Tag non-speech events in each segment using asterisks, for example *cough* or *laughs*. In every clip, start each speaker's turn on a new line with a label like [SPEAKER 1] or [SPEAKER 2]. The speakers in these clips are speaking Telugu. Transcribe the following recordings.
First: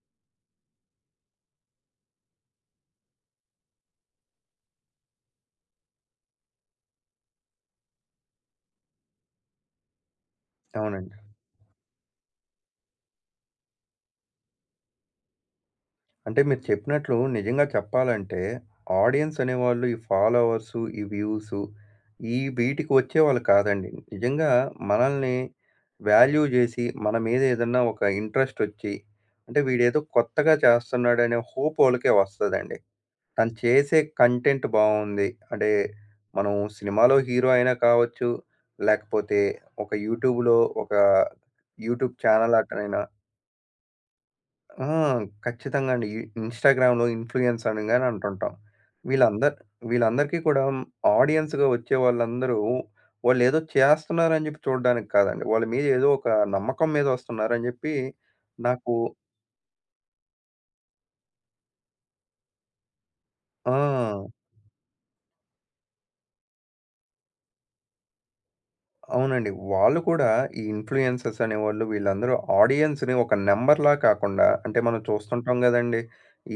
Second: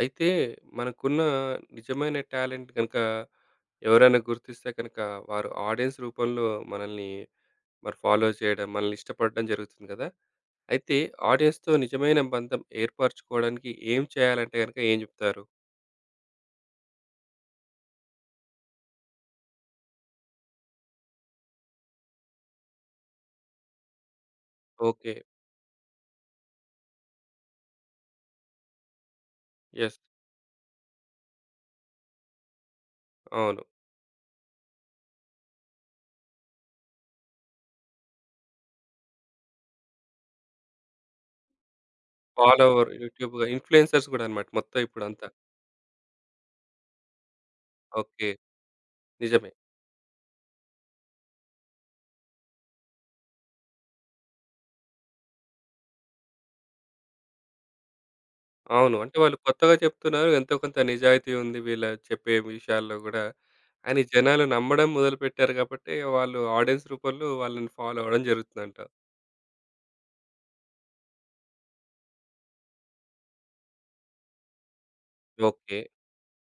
[SPEAKER 1] అయితే మనకున్న నిజమైన టాలెంట్ గనుక ఎవరైనా గుర్తిస్తే కనుక వారు ఆడియన్స్ రూపంలో మనల్ని మరి ఫాలో చేయడం, మనల్ని ఇష్టపడడం జరుగుతుంది కదా! అయితే
[SPEAKER 2] అవునండి.
[SPEAKER 1] ఆడియన్స్‌తో నిజమైన బంధం ఏర్పరచుకోవడానికి ఏం చేయాలంటే గనుక ఏం చెప్తారు?
[SPEAKER 2] అంటే మీరు చెప్పినట్లు నిజంగా చెప్పాలంటే, ఆడియన్స్ అనేవాళ్ళు ఈ ఫాలోవర్సు, ఈ వ్యూసు ఈ వీటికి వచ్చేవాళ్ళు కాదండి. నిజంగా
[SPEAKER 1] ఓకే.
[SPEAKER 2] మనల్ని వాల్యూ జేసి, మన మీద ఏదన్నా ఒక ఇంట్రెస్ట్ ఒచ్చి, అంటే
[SPEAKER 1] యెస్.
[SPEAKER 2] వీడేదో కొత్తగా చేస్తున్నాడనే హోప్ ఓళ్ళకే వస్తదండి. తను
[SPEAKER 1] అవును.
[SPEAKER 2] చేసే కంటెంట్ బావుంది. అంటే మనం సినిమాలో హీరో అయినా కావచ్చు, లేకపోతే ఒక యూట్యూబ్‌లో ఒక యూట్యూబ్ ఛానల్
[SPEAKER 1] ఫాలోవర్
[SPEAKER 2] అటనైనా
[SPEAKER 1] యూట్యూబ్‌గా ఇన్‌ఫ్లూయెన్సర్స్ గూడా అన్నమాట మొత్తం
[SPEAKER 2] ఆ!
[SPEAKER 1] ఇప్పుడంతా.
[SPEAKER 2] ఖచ్చితంగా అండి. ఈ ఇన్‌స్టాగ్రామ్‌లో ఇన్‌ఫ్లూయెన్స్ అనగానే
[SPEAKER 1] ఓకే.
[SPEAKER 2] అంటుంటాం.
[SPEAKER 1] నిజమే.
[SPEAKER 2] వీళ్ళందరు వీళ్ళందరికీ కూడా ఆడియన్స్‌గా వచ్చే వాళ్ళందరూ వాళ్ళేదో చేస్తున్నారని చెప్పి చూడడానికి కాదండి. వాళ్ళ మీద ఏదో ఒక నమ్మకం మీద వస్తున్నారని చెప్పి నాకు
[SPEAKER 1] అవును. అంటే వాళ్ళు కొత్తగా చెప్తున్నారు. ఎంతో కొంత నిజాయితీ ఉంది వీళ్ళ చెప్పే విషయాల్లో గూడా.
[SPEAKER 2] ఆ!
[SPEAKER 1] అని జనాలు నమ్మడం మొదలుపెట్టారు కాబట్టి, వాళ్ళు ఆడియన్స్ రూపంలో వాళ్ళని ఫాలో అవ్వడం జరుగుతుందంట.
[SPEAKER 2] అవునండి. వాళ్ళు కూడా ఈ ఇన్‌ఫ్లుయెన్సర్స్ అనేవాళ్ళు వీళ్ళందరూ ఆడియన్స్‌ని ఒక నంబర్‌లా కాకుండా అంటే మనం చూస్తుంటాం
[SPEAKER 1] ఓకే.
[SPEAKER 2] గదండీ!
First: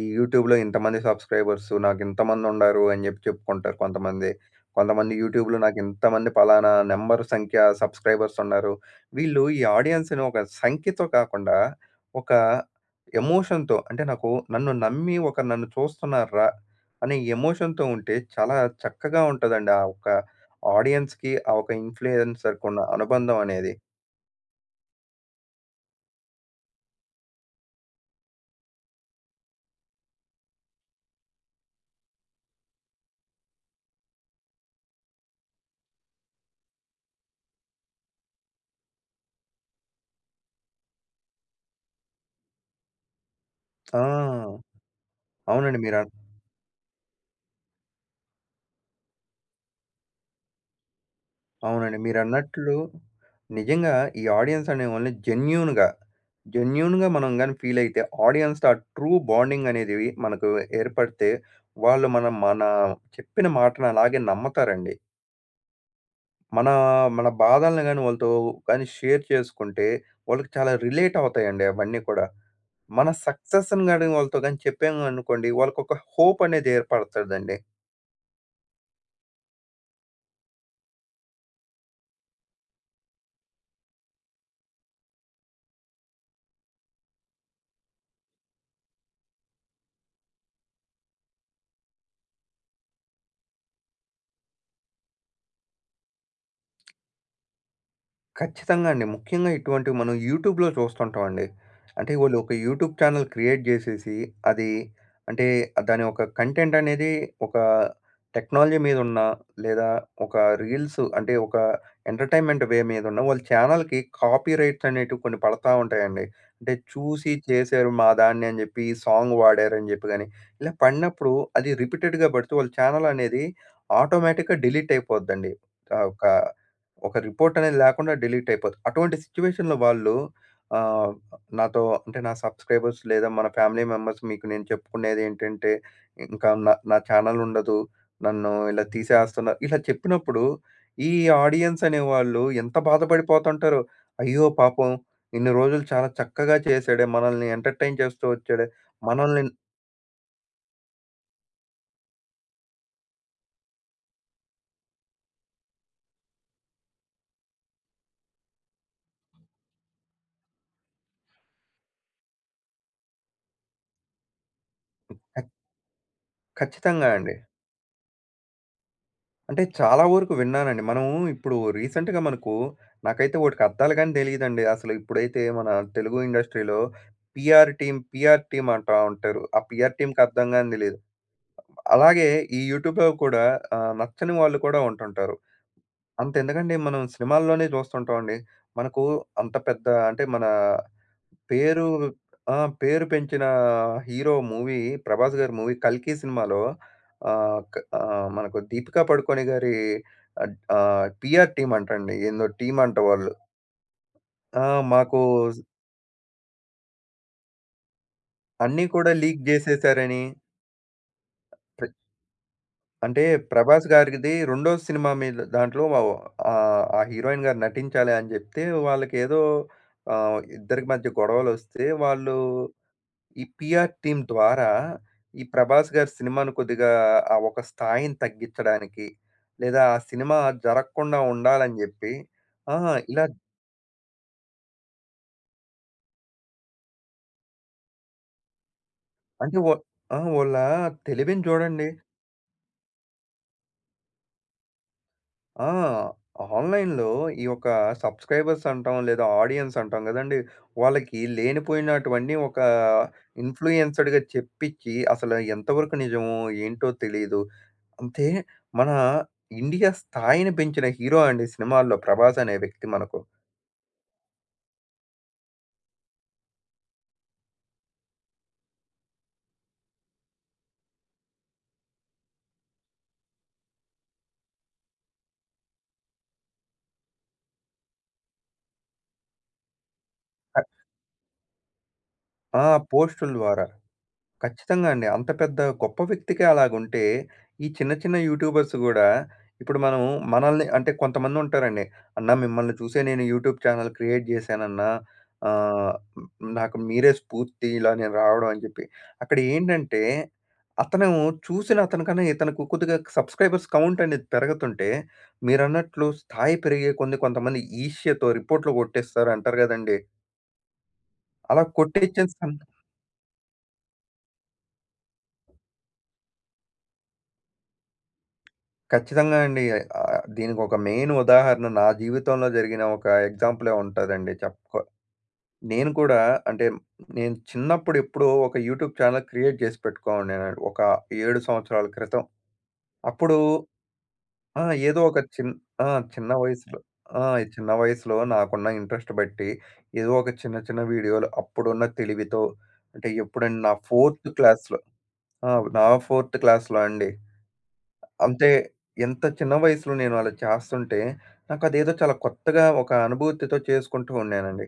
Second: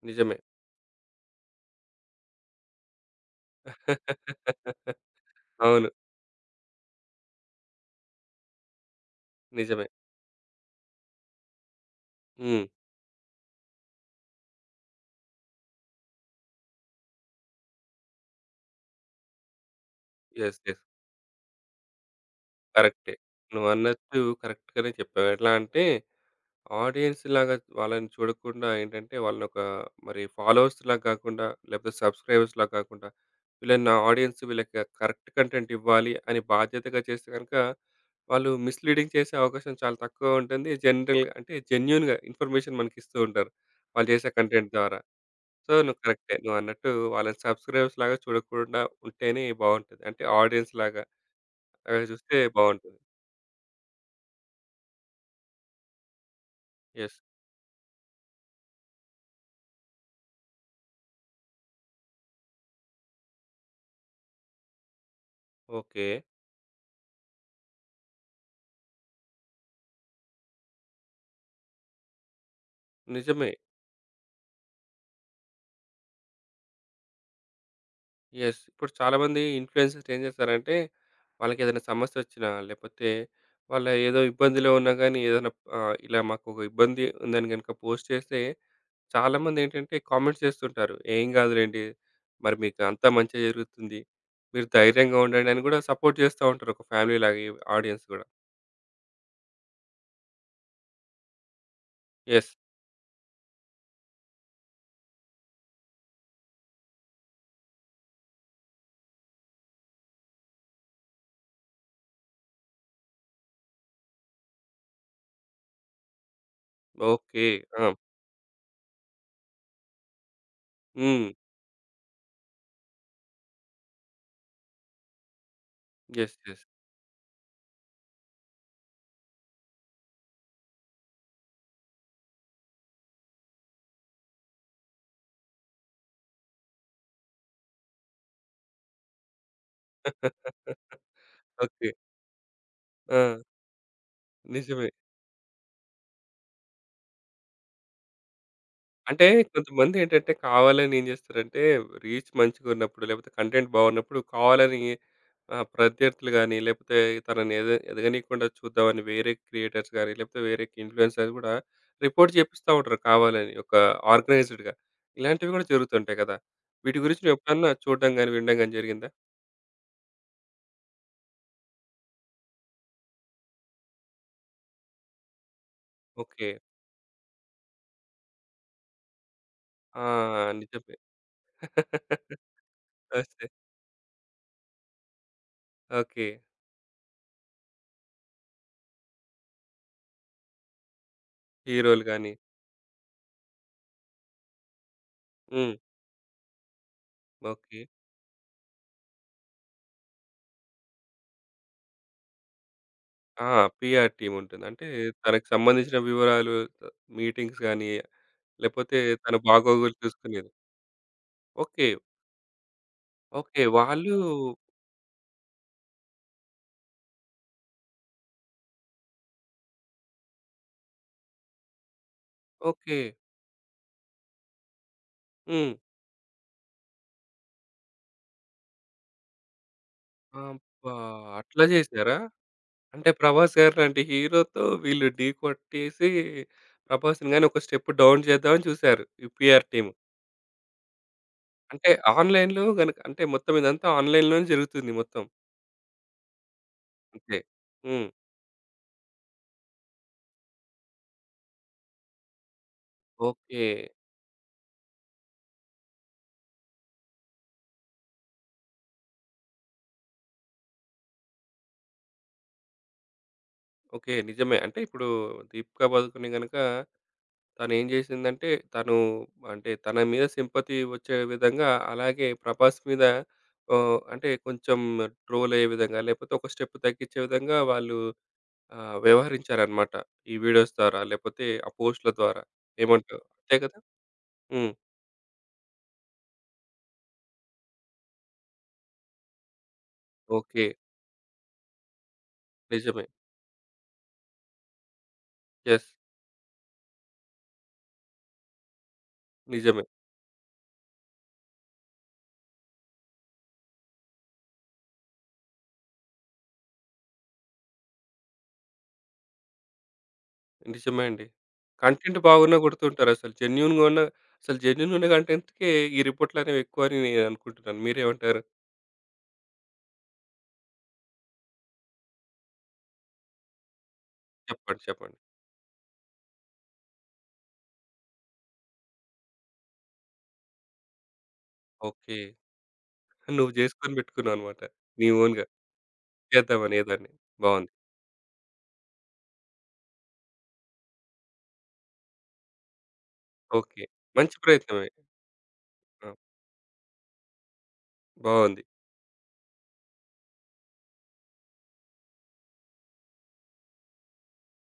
[SPEAKER 2] ఈ
[SPEAKER 1] నిజమే.
[SPEAKER 2] యూట్యూబ్‌లో ఇంతమంది సబ్స్క్రైబర్సు నాకింతమందుండారు అని జెప్పి చెప్పుకుంటారు కొంతమంది.
[SPEAKER 1] *laughs*
[SPEAKER 2] కొంతమంది యూట్యూబ్‌లో
[SPEAKER 1] అవును.
[SPEAKER 2] నాకింతమంది పలానా నంబర్ సంఖ్య సబ్స్క్రైబర్స్ ఉన్నారు. వీళ్ళు ఈ
[SPEAKER 1] నిజమే.
[SPEAKER 2] ఆడియన్స్‌ని ఒక సంఖ్యతో కాకుండా ఒక
[SPEAKER 1] హ్మ్.
[SPEAKER 2] ఎమోషన్‌తో అంటే నాకు నన్ను నమ్మి ఒకరు నన్ను చూస్తున్నార్రా అనే ఎమోషన్‌తో ఉంటే చాలా చక్కగా ఉంటదండి. ఆ ఒక్క
[SPEAKER 1] యెస్. యెస్.
[SPEAKER 2] ఆడియన్స్‌కి ఆ ఒక ఇన్‌ఫ్లుయెన్సర్‌కున్న
[SPEAKER 1] కరెక్టే.
[SPEAKER 2] అనుబంధం అనేది.
[SPEAKER 1] నువ్వన్నట్టు కరెక్ట్‌గానే చెప్పావు. ఎట్లా అంటే ఆడియన్స్ లాగా వాళ్ళని చూడకుండా ఏంటంటే వాళ్ళని ఒక మరి ఫాలోవర్స్ లాగా కాకుండా లేకపోతే సబ్స్క్రైబర్స్ లాగా కాకుండా వీళ్ళని నా ఆడియన్స్ వీళ్ళకి కరెక్ట్ కంటెంట్ ఇవ్వాలి అని బాధ్యతగా చేస్తే కనుక వాళ్ళు మిస్లీడింగ్ చేసే అవకాశం చాలా తక్కువ ఉంటుంది. జనరల్ అంటే జెన్యున్గా ఇన్ఫర్మేషన్ మనకి ఇస్తూ ఉంటారు వాళ్ళు చేసే
[SPEAKER 2] ఆ!
[SPEAKER 1] కంటెంట్ ద్వారా. సో
[SPEAKER 2] అవునండి.
[SPEAKER 1] నువ్వు కరెక్టే, నువ్వు అన్నట్టు వాళ్ళని సబ్స్క్రైబర్స్ లాగా చూడకుండా ఉంటేనే బాగుంటుంది, అంటే ఆడియన్స్ లాగా
[SPEAKER 2] అవునండి.
[SPEAKER 1] అలాగే చూస్తే
[SPEAKER 2] మీరన్నట్లు
[SPEAKER 1] బాగుంటుంది.
[SPEAKER 2] నిజంగా ఈ ఆడియన్స్ అనేవాళ్ళని జెన్యూన్‌గా, జెన్యూన్‌గా
[SPEAKER 1] ఎస్.
[SPEAKER 2] మనం గాని ఫీల్ అయితే ఆడియన్స్‌తో ఆ ట్రూ బాండింగ్ అనేదివి మనకు ఏర్పడితే వాళ్ళు మనం మన చెప్పిన మాటను అలాగే నమ్మతారండి.
[SPEAKER 1] ఓకే.
[SPEAKER 2] మన మన బాధలను గాని వాళ్ళతో గాని షేర్ చేసుకుంటే వాళ్ళకి చాలా రిలేట్ అవుతాయండి అవన్నీ కూడా. మన
[SPEAKER 1] నిజమే.
[SPEAKER 2] సక్సెస్‌ని గాని వాళ్ళతో గాని చెప్పామనుకోండి వాళ్ళకొక హోప్ అనేది ఏర్పడతదండి.
[SPEAKER 1] యెస్. ఇప్పుడు చాలామంది ఇన్‌ఫ్లుయెన్సర్స్ ఏం చేస్తారంటే, వాళ్ళకేదైనా సమస్యొచ్చినా, లేపోతే వాళ్ళు ఏదో ఇబ్బందిలో ఉన్నా గానీ, ఏదైనా ఇలా మాకొక ఇబ్బంది ఉందని గనుక పోస్ట్ చేస్తే, చాలామందేంటంటే కామెంట్స్ చేస్తుంటారు. "ఏం గాదులెండి, మరి మీకు అంతా మంచే జరుగుతుంది. మీరు ధైర్యంగా ఉండండి" అని గూడా సపోర్ట్ చేస్తా ఉంటారు. ఒక ఫ్యామిలీ లాగా ఈ ఆడియన్స్ గూడా.
[SPEAKER 2] ఖచ్చితంగా అండి. ముఖ్యంగా ఇటువంటివి మనం యూట్యూబ్‌లో చూస్తుంటామండి. అంటే వాళ్ళు
[SPEAKER 1] యెస్.
[SPEAKER 2] ఒక యూట్యూబ్ ఛానెల్ క్రియేట్ జేసేసి, అది అంటే దాని ఒక కంటెంట్ అనేది ఒక టెక్నాలజీ మీదున్న, లేదా ఒక రీల్స్ అంటే ఒక ఎంటర్‌టైన్‌మెంట్ వే మీదున్న వాళ్ళ ఛానెల్‌కి కాపీరైట్స్ అనేటివి కొన్ని పడతా ఉంటాయండి. అంటే చూసి
[SPEAKER 1] ఓకే. ఆ!
[SPEAKER 2] చేశారు మా దాన్ని అని జెప్పి, ఈ సాంగ్ వాడారని జెప్పి గాని, ఇలా
[SPEAKER 1] హ్మ్.
[SPEAKER 2] పడినప్పుడు అది రిపీటెడ్‌గా పడితే వాళ్ళ ఛానెల్ అనేది ఆటోమేటిక్‌గా డిలీట్ అయిపోద్దండి. ఒక
[SPEAKER 1] యెస్. యెస్.
[SPEAKER 2] ఒక రిపోర్ట్ అనేది లేకుండా డిలీట్ అయిపోద్ది. అటువంటి సిట్యుయేషన్‌లో వాళ్ళు ఆహ్, నాతో అంటే నా సబ్‌స్క్రైబర్స్ లేదా మన ఫ్యామిలీ మెంబర్స్ మీకు నేను చెప్పుకునేదేంటంటే, ఇంకా నా నా ఛానెల్ ఉండదు. నన్ను ఇలా తీసేస్తున్నారు. ఇలా చెప్పినప్పుడు ఈ
[SPEAKER 1] *laughs*
[SPEAKER 2] ఆడియన్స్
[SPEAKER 1] ఓకే.
[SPEAKER 2] అనేవాళ్ళు ఎంత
[SPEAKER 1] ఆ!
[SPEAKER 2] బాధపడిపోతుంటారో. అయ్యో!
[SPEAKER 1] నిజమే.
[SPEAKER 2] పాపం ఇన్ని రోజులు చాలా చక్కగా చేసాడే. మనల్ని ఎంటర్‌టైన్ చేస్తూ వచ్చాడే.
[SPEAKER 1] అంటే
[SPEAKER 2] మనల్ని
[SPEAKER 1] కొంతమందేంటంటే కావాలని ఏం చేస్తారంటే, రీచ్ మంచిగున్నప్పుడు, లేపోతే కంటెంట్ బాగున్నప్పుడు కావాలని ప్రత్యర్థులు గాని, లేపోతే తనని ఎదగనీయకుండా చూద్దామని వేరే క్రియేటర్స్ గాని, లేపోతే వేరే ఇన్‌ఫ్లూయెన్సర్స్ గూడా రిపోర్ట్ చేపిస్తా ఉంటారు కావాలని. ఒక ఆర్గనైజ్డ్‌గా.
[SPEAKER 2] ఖ
[SPEAKER 1] ఇలాంటివి గూడా జరుగుతుంటాయి కదా! వీటి
[SPEAKER 2] ఖచ్చితంగా
[SPEAKER 1] గురించి
[SPEAKER 2] అండి.
[SPEAKER 1] నువ్వెప్పుడన్నా చూడడం గాని, వినడం గాని జరిగిందా?
[SPEAKER 2] అంటే చాలా వరకు విన్నానండి. మనము ఇప్పుడు రీసెంట్‌గా మనకు నాకైతే ఓటికి అర్థాలు గాని తెలీదండి. అసలు ఇప్పుడైతే మన తెలుగు
[SPEAKER 1] ఓకే.
[SPEAKER 2] ఇండస్ట్రీలో పీఆర్ టీమ్, పీఆర్ టీమ్ అంటా ఉంటారు. ఆ పీఆర్
[SPEAKER 1] ఆ!
[SPEAKER 2] టీమ్‌కి అర్థం గాని
[SPEAKER 1] నిజమే.
[SPEAKER 2] తెలీదు. అలాగే
[SPEAKER 1] *laughs*
[SPEAKER 2] ఈ యూట్యూబ్‌లో
[SPEAKER 1] వస్తే
[SPEAKER 2] కూడా నచ్చని వాళ్ళు కూడా ఉంటుంటారు.
[SPEAKER 1] ఓకే.
[SPEAKER 2] అంతెందుకండి. మనం సినిమాల్లోనే చూస్తుంటామండి. మనకు అంత పెద్ద అంటే మన పేరు
[SPEAKER 1] హీరోలు గాని
[SPEAKER 2] ఆ! పేరు పెంచిన హీరో మూవీ 'ప్రభాస్' గారి
[SPEAKER 1] హ్మ్.
[SPEAKER 2] మూవీ 'కల్కి' సినిమాలో
[SPEAKER 1] ఓకే.
[SPEAKER 2] మనకు దీపికా పడుకోనె గారి పీఆర్ టీమ్ అంటండి. ఏందో టీమ్ అంట వాళ్ళు.
[SPEAKER 1] ఆ! పీఆర్ టీమ్ ఉంటుంది.
[SPEAKER 2] ఆ!
[SPEAKER 1] అంటే
[SPEAKER 2] మాకు
[SPEAKER 1] తనకు సంబంధించిన వివరాలు, మీటింగ్స్ గాని,
[SPEAKER 2] అన్నీ
[SPEAKER 1] లేపోతే
[SPEAKER 2] కూడా
[SPEAKER 1] తన
[SPEAKER 2] లీక్
[SPEAKER 1] బాగోగులు
[SPEAKER 2] జేసేసారని
[SPEAKER 1] చూసుకునేది. ఓకే.
[SPEAKER 2] ప్ర అంటే
[SPEAKER 1] ఓకే.
[SPEAKER 2] 'ప్రభాస్'
[SPEAKER 1] వాళ్ళు
[SPEAKER 2] గారిది రెండో సినిమా మీద దాంట్లో ఆ హీరోయిన్ గారు నటించాలి అని జెప్తే వాళ్ళకేదో ఇద్దరి మధ్య గొడవలొస్తే వాళ్ళు
[SPEAKER 1] ఓకే.
[SPEAKER 2] ఈ పీఆర్ టీమ్ ద్వారా ఈ
[SPEAKER 1] హ్మ్.
[SPEAKER 2] 'ప్రభాస్' గారి సినిమాను కొద్దిగా ఆ ఒక స్థాయిని తగ్గించడానికి, లేదా ఆ సినిమా
[SPEAKER 1] అబ్బా!
[SPEAKER 2] జరగకుండా
[SPEAKER 1] అట్లా
[SPEAKER 2] ఉండాలని జెప్పి
[SPEAKER 1] చేసారా?
[SPEAKER 2] ఆ!
[SPEAKER 1] అంటే
[SPEAKER 2] ఇలా
[SPEAKER 1] 'ప్రభాస్' గారు లాంటి హీరోతో వీళ్ళు ఢీ కొట్టేసి 'ప్రభాస్‌ని' గాని ఒక స్టెప్ డౌన్ చేద్దామని చూసారు, ఈ
[SPEAKER 2] అంటే
[SPEAKER 1] పీఆర్
[SPEAKER 2] వ
[SPEAKER 1] టీమ్.
[SPEAKER 2] ఆ! వాళ్ళ తెలివిని జూడండి.
[SPEAKER 1] అంటే ఆన్‌లైన్‌లో గనుక, అంటే మొత్తం ఇదంతా ఆన్‌లైన్‌లోనే జరుగుతుంది మొత్తం.
[SPEAKER 2] ఆ! ఆన్‌లైన్‌లో
[SPEAKER 1] అంతే.
[SPEAKER 2] ఈ యొక్క
[SPEAKER 1] హ్మ్.
[SPEAKER 2] సబ్‌స్క్రైబర్స్ అంటాం, లేదా ఆడియన్స్ అంటాం గదండీ! వాళ్ళకి లేనిపోయినటువన్నీ ఒక
[SPEAKER 1] ఓకే.
[SPEAKER 2] ఇన్‌ఫ్లూయెన్సర్‌గా చెప్పించి, అసలు ఎంతవరకు నిజమో ఏంటో తెలీదు. అంతే మన ఇండియా స్థాయిని పెంచిన హీరో అండి సినిమాల్లో 'ప్రభాస్' అనే వ్యక్తి మనకు.
[SPEAKER 1] ఓకే. నిజమే. అంటే ఇప్పుడు 'దీపికా పదుకొనె' గనుక తనేం జేసిందంటే, తను అంటే తన మీద సింపతి వచ్చే విధంగా, అలాగే ప్రభాస్ మీద అంటే కొంచెం ట్రోలయ్యే విధంగా, లేపోతే ఒక స్టెప్ తగ్గించే విధంగా వాళ్ళు వ్యవహరించారనమాట. ఈ
[SPEAKER 2] అ
[SPEAKER 1] వీడియోస్ ద్వారా, లేపోతే ఆ పోస్ట్‌ల ద్వారా.
[SPEAKER 2] ఆ!
[SPEAKER 1] ఏమంటావు?
[SPEAKER 2] పోస్టుల
[SPEAKER 1] అంతే
[SPEAKER 2] ద్వారా.
[SPEAKER 1] కదా! హ్మ్.
[SPEAKER 2] ఖచ్చితంగా అండి. అంత పెద్ద గొప్ప వ్యక్తికే అలాగుంటే, ఈ చిన్న చిన్న యూట్యూబర్స్ గూడా ఇప్పుడు మనం మనల్ని
[SPEAKER 1] ఓకే.
[SPEAKER 2] అంటే కొంతమందుంటారండి. "అన్నా మిమ్మల్ని చూసే
[SPEAKER 1] నిజమే.
[SPEAKER 2] నేను యూట్యూబ్ ఛానల్ క్రియేట్ జేశానన్నా.
[SPEAKER 1] యెస్.
[SPEAKER 2] ఆహ్, నాకు మీరే స్ఫూర్తి ఇలా నేను రావడం" అని జెప్పి. అక్కడ
[SPEAKER 1] నిజమే.
[SPEAKER 2] ఏంటంటే, అతను చూసిన అతనికన్నా ఇతనికి కొద్దిగా సబ్స్క్రైబర్స్ కౌంట్ అనేది పెరుగుతుంటే, మీరన్నట్లు స్థాయి పెరిగే కొన్ని కొంతమంది ఈర్ష్యతో రిపోర్ట్‌లు గొట్టేస్తారు అంటారు గదండీ.
[SPEAKER 1] నిజమే అండి.
[SPEAKER 2] అలా
[SPEAKER 1] కంటెంట్
[SPEAKER 2] కొట్టిచ్చేసిన
[SPEAKER 1] బాగున్నా కొడుతుంటారసలు. జెన్యూన్‌గా ఉన్న అసలు జెన్యూన్‌గా ఉన్న కంటెంట్‌కే ఈ రిపోర్ట్‌లనేవి ఎక్కువని నేననుకుంటున్నాను. మీరేమంటారు?
[SPEAKER 2] ఖచ్చితంగా అండి. దీనికొక మెయిన్ ఉదాహరణ నా జీవితంలో జరిగిన ఒక ఎగ్జాంపులే ఉంటదండి.
[SPEAKER 1] చెప్పండి. చెప్పండి.
[SPEAKER 2] నేను కూడా అంటే నేను చిన్నప్పుడు ఎప్పుడో ఒక యూట్యూబ్ ఛానెల్ క్రియేట్ చేసి పెట్టుకోనున్నానండి. ఒక 7 సంవత్సరాల
[SPEAKER 1] ఓకే.
[SPEAKER 2] క్రితం. అప్పుడు
[SPEAKER 1] నువ్వు చేసుకొని పెట్టుకున్నావనమాట.
[SPEAKER 2] ఆ! ఏదో
[SPEAKER 1] నీ
[SPEAKER 2] ఒక
[SPEAKER 1] ఓన్‌గా
[SPEAKER 2] చిన్ ఆ! చిన్న
[SPEAKER 1] చేద్దామని
[SPEAKER 2] వయసులో
[SPEAKER 1] ఏదాన్ని.
[SPEAKER 2] ఆ! ఈ చిన్న
[SPEAKER 1] బావుంది.
[SPEAKER 2] వయసులో నాకున్న ఇంట్రెస్ట్ బట్టి ఏదో ఒక చిన్న చిన్న వీడియోలు అప్పుడున్న తెలివితో అంటే ఎప్పుడండి నా
[SPEAKER 1] ఓకే.
[SPEAKER 2] ఫోర్త్
[SPEAKER 1] మంచి
[SPEAKER 2] క్లాస్‌లో
[SPEAKER 1] ప్రయత్నమే.
[SPEAKER 2] ఆ! నా
[SPEAKER 1] ఆ!
[SPEAKER 2] ఫోర్త్ క్లాస్‌లో అండి. అంతే.
[SPEAKER 1] బావుంది.
[SPEAKER 2] ఎంత చిన్న వయసులో నేను అలా చేస్తుంటే, నాకదేదో చాలా కొత్తగా ఒక అనుభూతితో చేసుకుంటూ ఉన్నానండి.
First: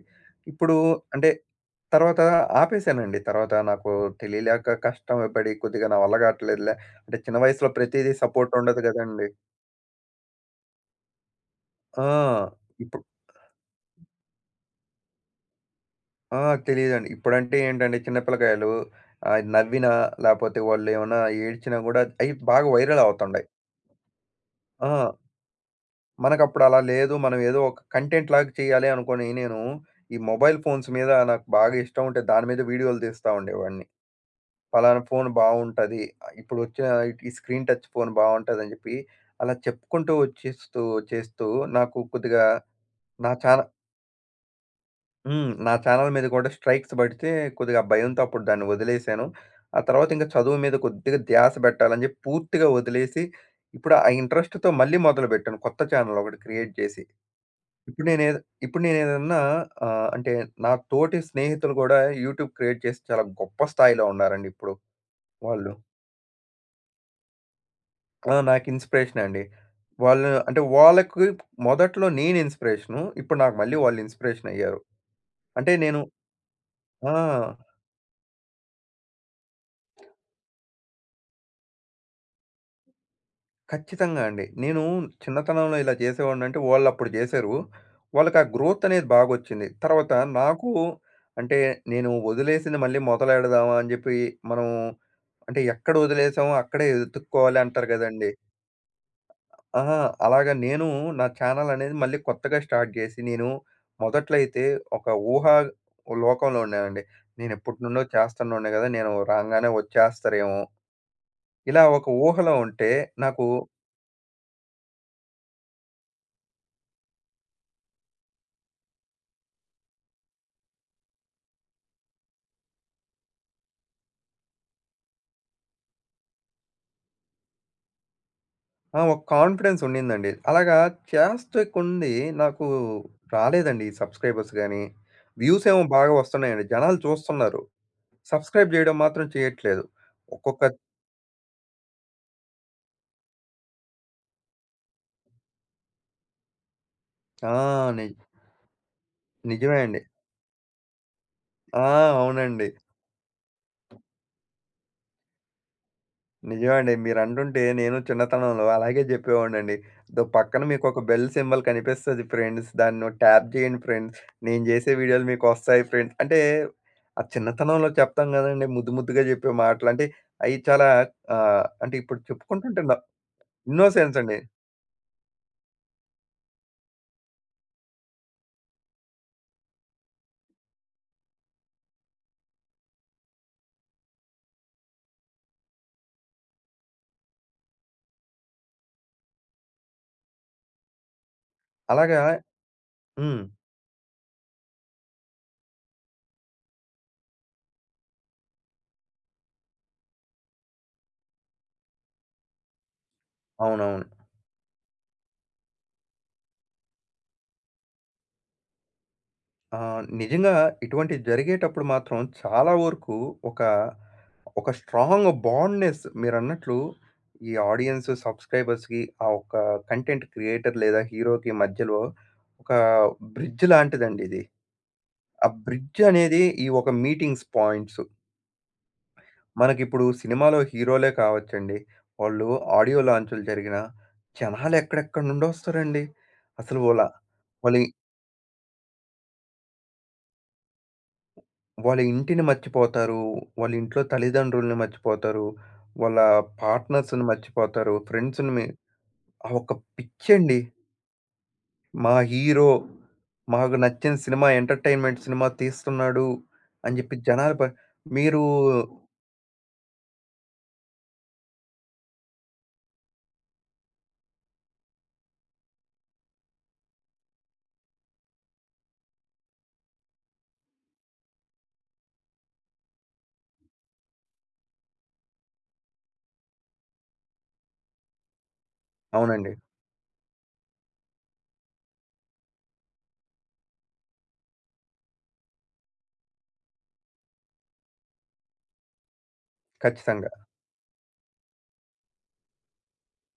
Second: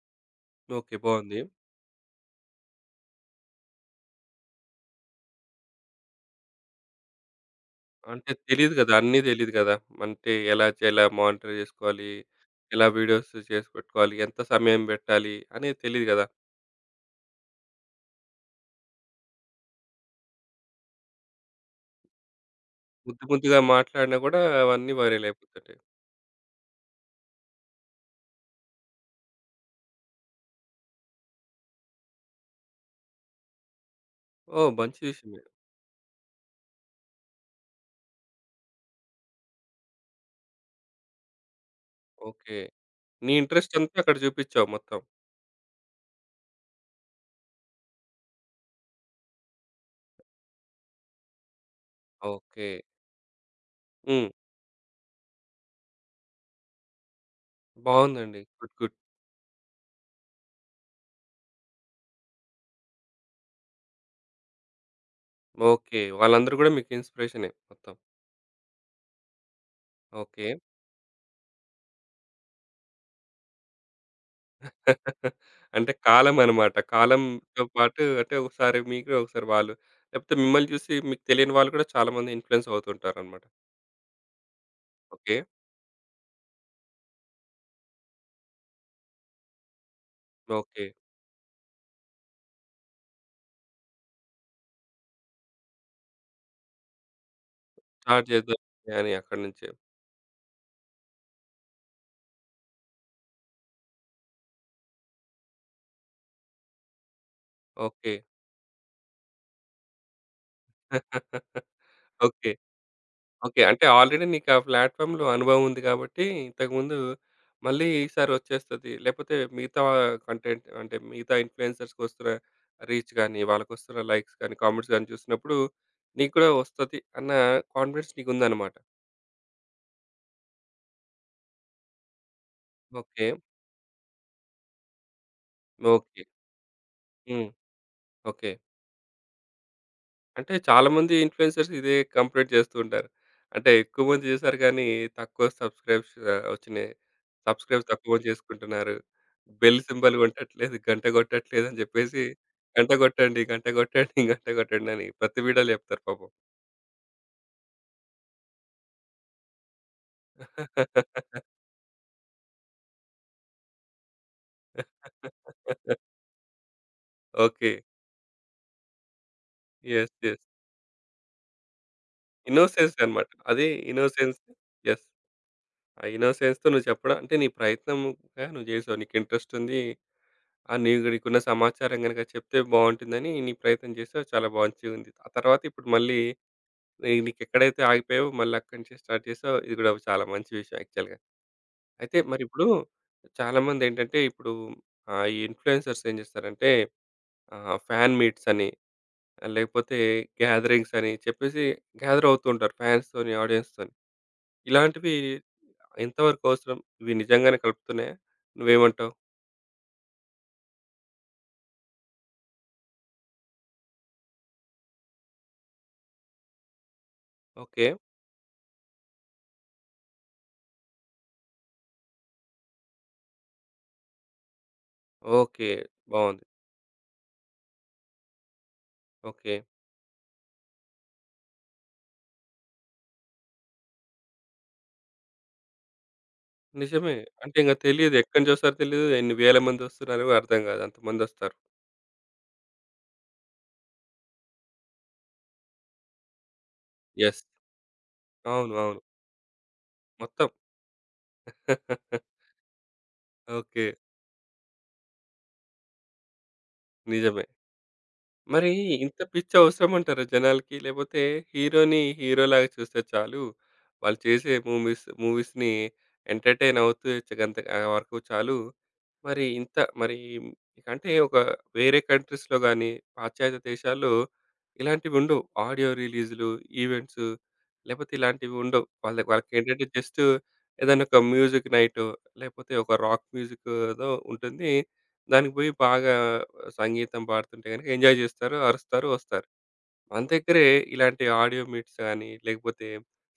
[SPEAKER 2] ఇప్పుడు
[SPEAKER 1] ఓకే.
[SPEAKER 2] అంటే
[SPEAKER 1] బావుంది.
[SPEAKER 2] తర్వాత ఆపేసానండి. తర్వాత నాకు తెలియలేక కష్టం పడి కొద్దిగా నా వల్ల కావట్లేదులే. అంటే చిన్న వయసులో ప్రతీదీ
[SPEAKER 1] అంటే
[SPEAKER 2] సపోర్ట్
[SPEAKER 1] తెలీదు
[SPEAKER 2] ఉండదు
[SPEAKER 1] గదా! అన్నీ
[SPEAKER 2] గదండీ.
[SPEAKER 1] తెలీదు గదా! అంటే ఎలా మానిటర్
[SPEAKER 2] ఆ!
[SPEAKER 1] చేసుకోవాలి? ఎలా
[SPEAKER 2] ఇప్పుడు
[SPEAKER 1] వీడియోస్ చేసి పెట్టుకోవాలి? ఎంత సమయం పెట్టాలి? అనేది తెలీదు గదా!
[SPEAKER 2] ఆ! తెలీదండి. ఇప్పుడంటే ఏంటండి చిన్న పిల్లకాయలు నవ్వినా లేపోతే వాళ్ళేమన్నా ఏడ్చినా గూడా అయి బాగా వైరల్
[SPEAKER 1] ముద్దు
[SPEAKER 2] అవుతుండాయి.
[SPEAKER 1] ముద్దుగా మాట్లాడినా గూడా
[SPEAKER 2] ఆ!
[SPEAKER 1] అవన్నీ వైరల్ అయిపోతుంటాయి.
[SPEAKER 2] మనకప్పుడు అలా లేదు. మనం ఏదో ఒక కంటెంట్ లాగా చేయాలి అనుకోని నేను ఈ మొబైల్ ఫోన్స్ మీద నాకు బాగా ఇష్టం ఉంటే దాని మీద వీడియోలు తీస్తా ఉండేవాడిని.
[SPEAKER 1] ఓహ్! మంచి
[SPEAKER 2] పలానా ఫోన్
[SPEAKER 1] విషయమే.
[SPEAKER 2] బావుంటది. ఇప్పుడొచ్చిన ఈ స్క్రీన్ టచ్ ఫోన్ బావుంటదని చెప్పి అలా చెప్పుకుంటూ వచ్చేస్తూ చేస్తూ నాకు కొద్దిగా
[SPEAKER 1] ఓకే.
[SPEAKER 2] నా
[SPEAKER 1] నీ
[SPEAKER 2] చాన
[SPEAKER 1] ఇంట్రెస్ట్ అంతా అక్కడ చూపిచ్చావు మొత్తం.
[SPEAKER 2] హ్మ్. నా ఛానెల్ మీద కూడా స్ట్రైక్స్ పడితే కొద్దిగా ఆ భయంతో అప్పుడు దాన్ని వదిలేశాను. ఆ తర్వాత ఇంకా చదువు మీద కొద్దిగా ధ్యాస పెట్టాలని చెప్పి
[SPEAKER 1] ఓకే.
[SPEAKER 2] పూర్తిగా వదిలేసి ఇప్పుడు ఆ
[SPEAKER 1] హ్మ్.
[SPEAKER 2] ఇంట్రెస్ట్‌తో మళ్ళీ మొదలుపెట్టాను కొత్త ఛానెల్ ఒకటి క్రియేట్ చేసి. ఇప్పుడు నేనేద్
[SPEAKER 1] బావుందండి. గుడ్.
[SPEAKER 2] ఇప్పుడు
[SPEAKER 1] గుడ్.
[SPEAKER 2] నేనేదన్నా ఆహ్, అంటే నా తోటి స్నేహితులు గూడా యూట్యూబ్ క్రియేట్ చేసి చాలా గొప్ప స్థాయిలో ఉన్నారండి ఇప్పుడు వాళ్ళు.
[SPEAKER 1] ఓకే. వాళ్ళందరూ గూడా మీకు ఇన్‌స్పిరేషనే మొత్తం.
[SPEAKER 2] ఆ! నాకు ఇన్స్‌పిరేషనే అండి. వాళ్ళు
[SPEAKER 1] ఓకే.
[SPEAKER 2] అంటే వాళ్ళకి మొదట్లో నేను ఇన్స్‌పిరేషను. ఇప్పుడు నాకు మళ్ళీ వాళ్ళు ఇన్స్‌పిరేషన్ అయ్యారు. అంటే
[SPEAKER 1] అంటే
[SPEAKER 2] నేను
[SPEAKER 1] కాలం అనమాట.
[SPEAKER 2] ఆ!
[SPEAKER 1] కాలంతో పాటు అంటే ఒకసారి మీకు, ఒకసారి వాళ్ళు. లేకపోతే మిమ్మల్ని చూసి మీకు తెలియని వాళ్ళు కూడా చాలామంది ఇన్‌ఫ్లూయెన్స్ అవుతుంటారనమాట.
[SPEAKER 2] ఖచ్చితంగా అండి. నేను
[SPEAKER 1] ఓకే.
[SPEAKER 2] చిన్నతనంలో ఇలా చేసేవాడినంటే వాళ్ళప్పుడు జేశారు. వాళ్ళకి ఆ గ్రోత్ అనేది బాగొచ్చింది. తర్వాత నాకు
[SPEAKER 1] ఓకే.
[SPEAKER 2] అంటే నేను వదిలేసింది మళ్ళీ మొదలెడదామా అని జెప్పి మనం అంటే ఎక్కడ వదిలేసామో అక్కడే ఎతుక్కోవాలి అంటారు
[SPEAKER 1] స్టార్ట్
[SPEAKER 2] గదండీ!
[SPEAKER 1] చేద్దాం అని అక్కడి నుంచే.
[SPEAKER 2] అహా! అలాగా నేను నా ఛానెల్ అనేది మళ్ళీ కొత్తగా స్టార్ట్ జేసి నేను మొదట్లో అయితే ఒక ఊహా లోకంలో ఉన్నానండి. నేనెప్పటి నుండో
[SPEAKER 1] ఓకే.
[SPEAKER 2] చేస్తన్నుండే గదా! నేను రాంగానే వచ్చేస్తారేమో!
[SPEAKER 1] *laughs*
[SPEAKER 2] ఇలా ఒక
[SPEAKER 1] ఓకే.
[SPEAKER 2] ఊహలో ఉంటే నాకు
[SPEAKER 1] ఓకే. అంటే ఆల్రెడీ నీకు ఆ ప్లాట్‌ఫార్మ్‌లో అనుభవం ఉంది కాబట్టి ఇంతకుముందు, మళ్ళీ ఈసారి వచ్చేస్తది. లేకపోతే మిగతా కంటెంట్, అంటే మిగతా ఇన్‌ఫ్లూయెన్సర్స్‌కొస్తున్న రీచ్ గాని, వాళ్ళకొస్తున్న లైక్స్ గాని, కామెంట్స్ గాని చూసినప్పుడు నీకు కూడా వస్తది అన్న కాన్ఫిడెన్స్ నీకుందనమాట.
[SPEAKER 2] ఆ! ఒక కాన్ఫిడెన్స్ ఉండిందండి. అలాగా చేస్తకుంది నాకు
[SPEAKER 1] ఓకే.
[SPEAKER 2] రాలేదండి ఈ సబ్స్క్రైబర్స్ గాని, వ్యూస్ ఏమో బాగా
[SPEAKER 1] ఓకే.
[SPEAKER 2] వస్తున్నాయండి. జనాలు
[SPEAKER 1] హ్మ్.
[SPEAKER 2] చూస్తున్నారు.
[SPEAKER 1] ఓకే.
[SPEAKER 2] సబ్స్క్రైబ్ జేయడం మాత్రం చేయట్లేదు.
[SPEAKER 1] అంటే
[SPEAKER 2] ఒక్కొక్క
[SPEAKER 1] చాలామంది ఇన్‌ఫ్లుయెన్సర్స్ ఇదే కంప్లెయింట్ చేస్తూ ఉంటారు. అంటే ఎక్కువ మంది చేశారు కానీ తక్కువ సబ్‌స్క్రైబ్స్ వచ్చినాయి.
[SPEAKER 2] ఆ!
[SPEAKER 1] సబ్‌స్క్రైబ్స్
[SPEAKER 2] ని
[SPEAKER 1] తక్కువ చేసుకుంటున్నారు.
[SPEAKER 2] నిజమే
[SPEAKER 1] బెల్
[SPEAKER 2] అండి.
[SPEAKER 1] సింబల్ కొట్టట్లేదు, గంట కొట్టట్లేదు అని
[SPEAKER 2] ఆ!
[SPEAKER 1] చెప్పేసి
[SPEAKER 2] అవునండి.
[SPEAKER 1] గంట కొట్టండి, గంట కొట్టండి, *laughs* గంట కొట్టండి అని ప్రతి వీడియోలో చెప్తారు పాపం.
[SPEAKER 2] నిజమండి. మీరంటుంటే నేను చిన్నతనంలో అలాగే జెప్పేవాడినండి. దో పక్కన మీకొక బెల్
[SPEAKER 1] *laughs*
[SPEAKER 2] సింబల్ కనిపిస్తది ఫ్రెండ్స్. దాన్ని ట్యాప్ జేయండి ఫ్రెండ్స్. నేను జేసే వీడియోలు మీకొస్తాయి ఫ్రెండ్స్. అంటే ఆ
[SPEAKER 1] ఓకే.
[SPEAKER 2] చిన్నతనంలో చెప్తాం గదండీ! ముద్దు ముద్దుగా జెప్పే మాటలు. అంటే
[SPEAKER 1] యెస్. యెస్.
[SPEAKER 2] అయి చాలా ఆహ్, అంటే ఇప్పుడు చెప్పుకుంటుంటే
[SPEAKER 1] ఇన్నోసెన్స్ అన్నమాట. అది
[SPEAKER 2] ఇన్నోసెన్స్ అండి.
[SPEAKER 1] ఇన్నోసెన్స్. యెస్. ఆ ఇన్నోసెన్స్‌తో నువ్వు చెప్పడం అంటే నీ ప్రయత్నంగా నువ్వు చేసావు. నీకు ఇంట్రెస్ట్ ఉంది. ఆ! నీకు నీకున్న సమాచారం గనుక చెప్తే బావుంటుందని నీ ప్రయత్నం చేసావు. చాలా మంచిగుంది. ఆ తర్వాత ఇప్పుడు మళ్ళీ నీకెక్కడైతే ఆగిపోయావో మళ్ళీ అక్కడి నుంచి స్టార్ట్ చేసావు. ఇది గూడా చాలా మంచి విషయం యాక్చువల్‌గా. అయితే
[SPEAKER 2] అలాగా
[SPEAKER 1] మరిప్పుడు
[SPEAKER 2] హ్మ్.
[SPEAKER 1] చాలామందేంటంటే ఇప్పుడు ఈ ఇన్‌ఫ్లుయెన్సర్స్ ఏం చేస్తారంటే ఫ్యాన్ మీట్స్ అని ఆ, లేకపోతే గ్యాదరింగ్స్ అని చెప్పేసి గ్యాదర్ అవుతూ ఉంటారు ఫ్యాన్స్‌తోని, ఆడియన్స్‌తోని.
[SPEAKER 2] అవునవును.
[SPEAKER 1] ఇలాంటివి ఎంతవరకు అవసరం? ఇవి నిజంగానే కలుపుతున్నాయా? నువ్వేమంటావు?
[SPEAKER 2] ఆ! నిజంగా ఇటువంటివి జరిగేటప్పుడు మాత్రం చాలా వరకు ఒక, ఒక స్ట్రాంగ్ బాండ్‌నెస్ మీరన్నట్లు ఈ
[SPEAKER 1] ఓకే.
[SPEAKER 2] ఆడియన్స్, సబ్‌స్క్రైబర్స్‌కి ఆ ఒక్క కంటెంట్ క్రియేటర్ లేదా హీరోకి మధ్యలో ఒక బ్రిడ్జ్ లాంటిదండి ఇది. ఆ
[SPEAKER 1] ఓకే.
[SPEAKER 2] బ్రిడ్జ్ అనేది
[SPEAKER 1] బావుంది.
[SPEAKER 2] ఈ ఒక మీటింగ్స్ పాయింట్స్.
[SPEAKER 1] ఓకే.
[SPEAKER 2] మనకిప్పుడు సినిమాలో హీరోలే కావచ్చండి. వాళ్ళు ఆడియో లాంచ్‌లు జరిగినా జనాలు ఎక్కడెక్కడి నుండొస్తారండి. అసలు వాళ్ళ
[SPEAKER 1] నిజమే. అంటే ఇంక
[SPEAKER 2] వాళ్ళి
[SPEAKER 1] తెలీదు. ఎక్కడి నుంచి వస్తారో తెలీదు. ఎన్ని వేల మందొస్తున్నారో అర్థం గాదు. అంతమందొస్తారు.
[SPEAKER 2] వాళ్ళ ఇంటిని మర్చిపోతారు. వాళ్ళ ఇంట్లో తల్లిదండ్రుల్ని మర్చిపోతారు. వాళ్ళ పార్ట్నర్స్‌ని
[SPEAKER 1] యెస్.
[SPEAKER 2] మర్చిపోతారు. ఫ్రెండ్స్‌ని మి
[SPEAKER 1] అవును. అవును.
[SPEAKER 2] ఆ ఒక
[SPEAKER 1] మొత్తం.
[SPEAKER 2] పిచ్చండి. మా
[SPEAKER 1] *laughs*
[SPEAKER 2] హీరో మాకు
[SPEAKER 1] ఓకే.
[SPEAKER 2] నచ్చిన సినిమా ఎంటర్టైన్మెంట్ సినిమా తీస్తున్నాడు అని చెప్పి
[SPEAKER 1] నిజమే.
[SPEAKER 2] జనాలు ప మీరు
[SPEAKER 1] మరి ఇంత పిచ్చి అవసరమంటారా జనాలకి? లేపోతే హీరోని హీరోలాగా చూస్తే చాలు. వాళ్ళు చేసే మూవీస్‌ని ఎంటర్‌టైన్ అవుతూ గంత ఆ వరకు చాలు. మరి ఇంత మరి ఇక అంటే ఒక వేరే కంట్రీస్‌లో గాని, పాశ్చాత్య దేశాల్లో ఇలాంటివుండవు. ఆడియో రిలీజ్‌లు, ఈవెంట్స్ లేపోతే ఇలాంటివి ఉండవు. వాళ్ళ
[SPEAKER 2] అవునండి.
[SPEAKER 1] వాళ్ళకేంటంటే జస్ట్ ఏదైనా ఒక మ్యూజిక్ నైటో, లేపోతే ఒక రాక్ మ్యూజిక్ ఏదో ఉంటుంది. దానికి పోయి బాగా సంగీతం పాడుతుంటే గనుక ఎంజాయ్ జేస్తారు, అరుస్తారు, వస్తారు. మన
[SPEAKER 2] ఖచ్చితంగా.
[SPEAKER 1] దగ్గరే ఇలాంటి ఆడియో మీట్స్ గానీ, లేకపోతే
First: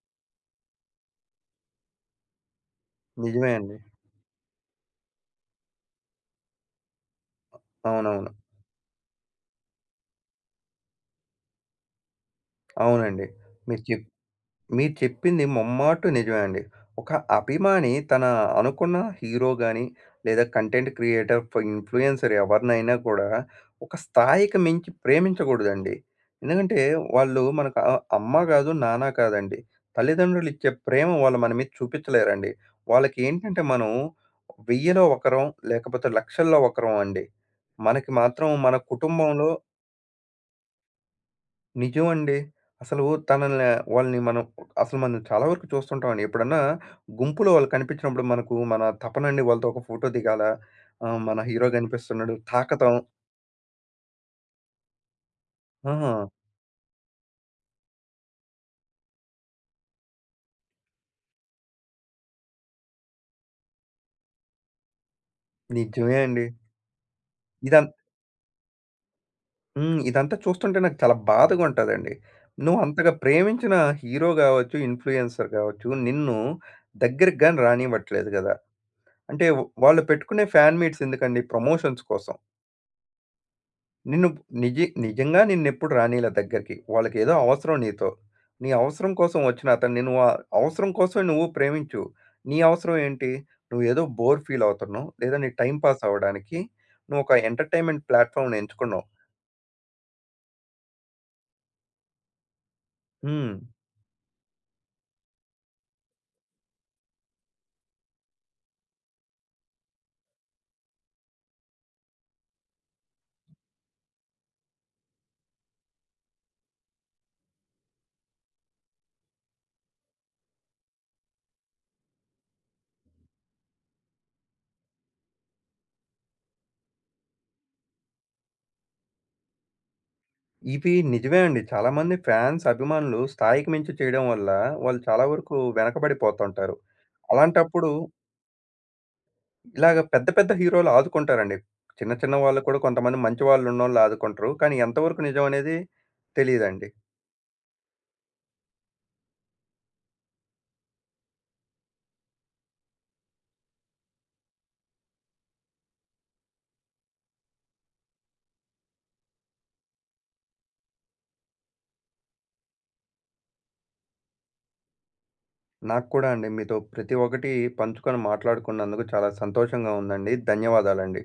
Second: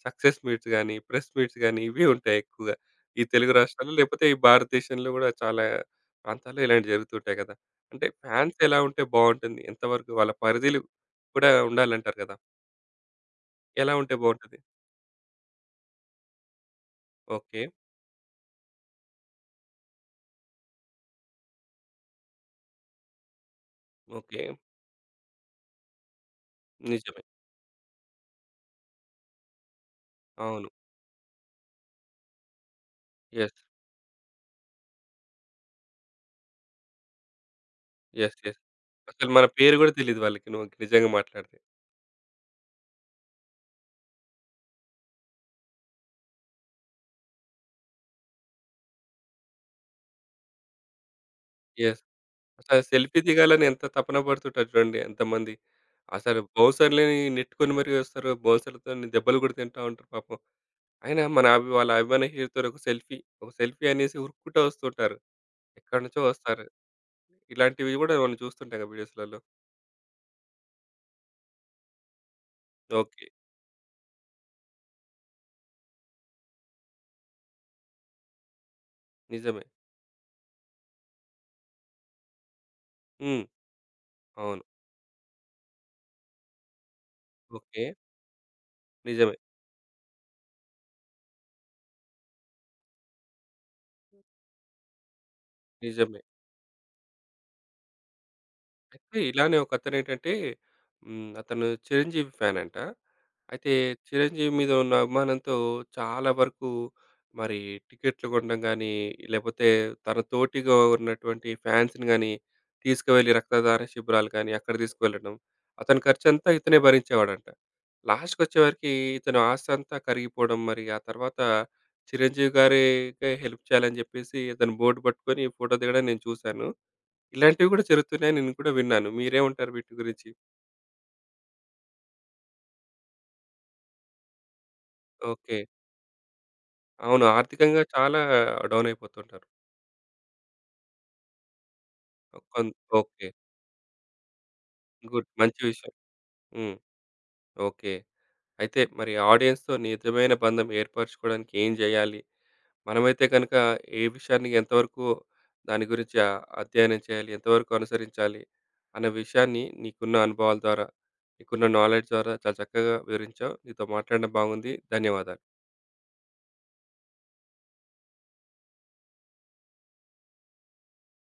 [SPEAKER 1] సక్సెస్ మీట్స్ గానీ, ప్రెస్ మీట్స్ గానీ ఇవే ఉంటాయి ఎక్కువగా. ఈ
[SPEAKER 2] నిజమే
[SPEAKER 1] తెలుగు
[SPEAKER 2] అండి.
[SPEAKER 1] రాష్ట్రాల్లో లేకపోతే ఈ భారతదేశంలో గూడా చాలా ప్రాంతాల్లో ఇలాంటివి జరుగుతుంటాయి గదా! అంటే
[SPEAKER 2] అవునవును.
[SPEAKER 1] ఫ్యాన్స్ ఎలా ఉంటే బావుంటుంది? ఎంతవరకు వాళ్ళ పరిధిలు కూడా ఉండాలంటారు గదా!
[SPEAKER 2] అవునండి. మీరు
[SPEAKER 1] ఎలా
[SPEAKER 2] చెప్
[SPEAKER 1] ఉంటే బావుంటది?
[SPEAKER 2] మీరు చెప్పింది ముమ్మాటు నిజమే అండి. ఒక
[SPEAKER 1] ఓకే.
[SPEAKER 2] అభిమాని తన అనుకున్న హీరో గాని, లేదా కంటెంట్ క్రియేటర్, ఇన్‌ఫ్లూయెన్సర్ ఎవరినైనా కూడా ఒక
[SPEAKER 1] ఓకే.
[SPEAKER 2] స్థాయికి మించి ప్రేమించకూడదండి. ఎందుకంటే
[SPEAKER 1] నిజమే.
[SPEAKER 2] వాళ్ళు మనకు అమ్మ కాదు, నాన్న కాదండి. తల్లిదండ్రులు ఇచ్చే
[SPEAKER 1] అవును.
[SPEAKER 2] ప్రేమ వాళ్ళు మన మీద చూపించలేరండి. వాళ్ళకి
[SPEAKER 1] యెస్.
[SPEAKER 2] ఏంటంటే మనం 1000లో ఒకరం లేకపోతే లక్షల్లో ఒకరం అండి. మనకి
[SPEAKER 1] యెస్.
[SPEAKER 2] మాత్రం
[SPEAKER 1] యెస్.
[SPEAKER 2] మన
[SPEAKER 1] అసలు మన
[SPEAKER 2] కుటుంబంలో
[SPEAKER 1] పేరు గూడా తెలీదు వాళ్ళకి నువ్వు నిజంగా మాట్లాడితే.
[SPEAKER 2] నిజమండి. అసలు తనని వాళ్ళని మనం అసలు మనం చాలా వరకు చూస్తుంటామండి. ఎప్పుడన్నా గుంపులో వాళ్ళు కనిపించినప్పుడు మనకు మన తపనండి వాళ్ళతో ఒక ఫోటో దిగాల. మన హీరో
[SPEAKER 1] యెస్.
[SPEAKER 2] కనిపిస్తున్నాడు
[SPEAKER 1] అసలు
[SPEAKER 2] తాకతం.
[SPEAKER 1] సెల్ఫీ దిగాలని ఎంత తపన పడుతుంటారు చూడండి ఎంతమంది.
[SPEAKER 2] ఆ!
[SPEAKER 1] అసలు బౌన్సర్‌లని నెట్టుకొని మరీ వస్తారు. బౌన్సర్‌లతోని దెబ్బలు కూడా తింటా ఉంటారు పాపం. అయినా మన అభి వాళ్ళ అభిమాన హీరోతో ఒక సెల్ఫీ, ఒక సెల్ఫీ అనేసి ఉరుక్కుంటా వస్తుంటారు. ఎక్కడి
[SPEAKER 2] నిజమే
[SPEAKER 1] నుంచో
[SPEAKER 2] అండి.
[SPEAKER 1] వస్తారు.
[SPEAKER 2] ఇదం
[SPEAKER 1] ఇలాంటివి కూడా మనం చూస్తుంటాం కదా వీడియోస్‌లలో.
[SPEAKER 2] హ్మ్. ఇదంతా చూస్తుంటే నాకు చాలా బాధగా ఉంటదండి. నువ్వు అంతగా
[SPEAKER 1] ఓకే.
[SPEAKER 2] ప్రేమించిన హీరో గావచ్చు, ఇన్‌ఫ్లుయెన్సర్ గావచ్చు నిన్ను దగ్గరికి గాని రానివ్వట్లేదు గదా! అంటే
[SPEAKER 1] నిజమే.
[SPEAKER 2] వాళ్ళు పెట్టుకునే ఫ్యాన్ మీట్స్ ఎందుకండి ప్రమోషన్స్ కోసం.
[SPEAKER 1] హ్మ్.
[SPEAKER 2] నిన్ను
[SPEAKER 1] అవును.
[SPEAKER 2] నిజి నిజంగా నిన్నెప్పుడు రానీయల దగ్గరికి. వాళ్ళకేదో అవసరం
[SPEAKER 1] ఓకే.
[SPEAKER 2] నీతో. నీ అవసరం
[SPEAKER 1] నిజమే.
[SPEAKER 2] కోసం వచ్చిన అతన్ని నువ్వు అవసరం కోసమే నువ్వు ప్రేమించు. నీ అవసరం ఏంటి? నువ్వేదో బోర్ ఫీల్ అవుతున్నావు. లేదా నీ టైమ్ పాస్
[SPEAKER 1] నిజమే.
[SPEAKER 2] అవ్వడానికి నువ్వొక ఎంటర్‌టైన్‌మెంట్ ప్లాట్‌ఫార్మ్‌ని ఎంచుకున్నావు.
[SPEAKER 1] అయితే ఇలానే ఒకతనేంటంటే హ్మ్. అతను 'చిరంజీవి' ఫ్యాన్ అంట.
[SPEAKER 2] హ్మ్.
[SPEAKER 1] అయితే 'చిరంజీవి' మీద ఉన్న అభిమానంతో చాలా వరకు మరి టికెట్లు కొనడం గానీ, లేపోతే తన తోటిగా ఉన్నటువంటి ఫ్యాన్స్‌ని గానీ తీసుకువెళ్ళి రక్తదాన శిబిరాలు కానీ అక్కడ తీసుకువెళ్ళడం. అతని ఖర్చంతా ఇతనే భరించేవాడంట. లాస్ట్‌కొచ్చేవరకి ఇతను ఆస్తంతా కరిగిపోవడం, మరి ఆ తర్వాత 'చిరంజీవి' గారికే హెల్ప్ చేయాలని జెప్పేసి ఇతను బోర్డ్ పట్టుకొని ఫోటో దిగడం నేను చూశాను. ఇలాంటివి కూడా జరుగుతున్నాయని నేను కూడా విన్నాను. మీరేమంటారు వీటి గురించి?
[SPEAKER 2] ఇవి నిజమే అండి. చాలామంది ఫ్యాన్స్, అభిమానులు స్థాయికి మించి చేయడం వల్ల వాళ్ళు చాలా వరకు
[SPEAKER 1] ఓకే.
[SPEAKER 2] వెనకబడిపోతుంటారు.
[SPEAKER 1] అవును. ఆర్థికంగా
[SPEAKER 2] అలాంటప్పుడు
[SPEAKER 1] చాలా డౌన్ అయిపోతుంటారు.
[SPEAKER 2] ఇలాగ పెద్ద పెద్ద హీరోలు ఆదుకుంటారండి. చిన్న చిన్న వాళ్ళు
[SPEAKER 1] కొన్
[SPEAKER 2] కూడా కొంతమంది
[SPEAKER 1] ఓకే.
[SPEAKER 2] మంచి వాళ్ళున్నోళ్ళు ఆదుకుంటారు. కానీ ఎంతవరకు
[SPEAKER 1] గుడ్.
[SPEAKER 2] నిజం
[SPEAKER 1] మంచి
[SPEAKER 2] అనేది
[SPEAKER 1] విషయం. హ్మ్.
[SPEAKER 2] తెలీదండి.
[SPEAKER 1] ఓకే. అయితే మరి ఆడియన్స్‌తో నిజమైన బంధం ఏర్పరచుకోవడానికి ఏం చేయాలి? మనమైతే గనుక ఏ విషయాన్ని ఎంతవరకు దాని గురించి అధ్యయనం చేయాలి? ఎంతవరకు అనుసరించాలి? అన్న విషయాన్ని నీకున్న అనుభవాల ద్వారా, నీకున్న నాలెడ్జ్ ద్వారా చాలా చక్కగా వివరించావు. నీతో మాట్లాడడం బాగుంది. ధన్యవాదాలు.
[SPEAKER 2] నాకు కూడా అండి మీతో ప్రతి ఒక్కటి పంచుకొని మాట్లాడుకున్నందుకు చాలా సంతోషంగా ఉందండి. ధన్యవాదాలండి.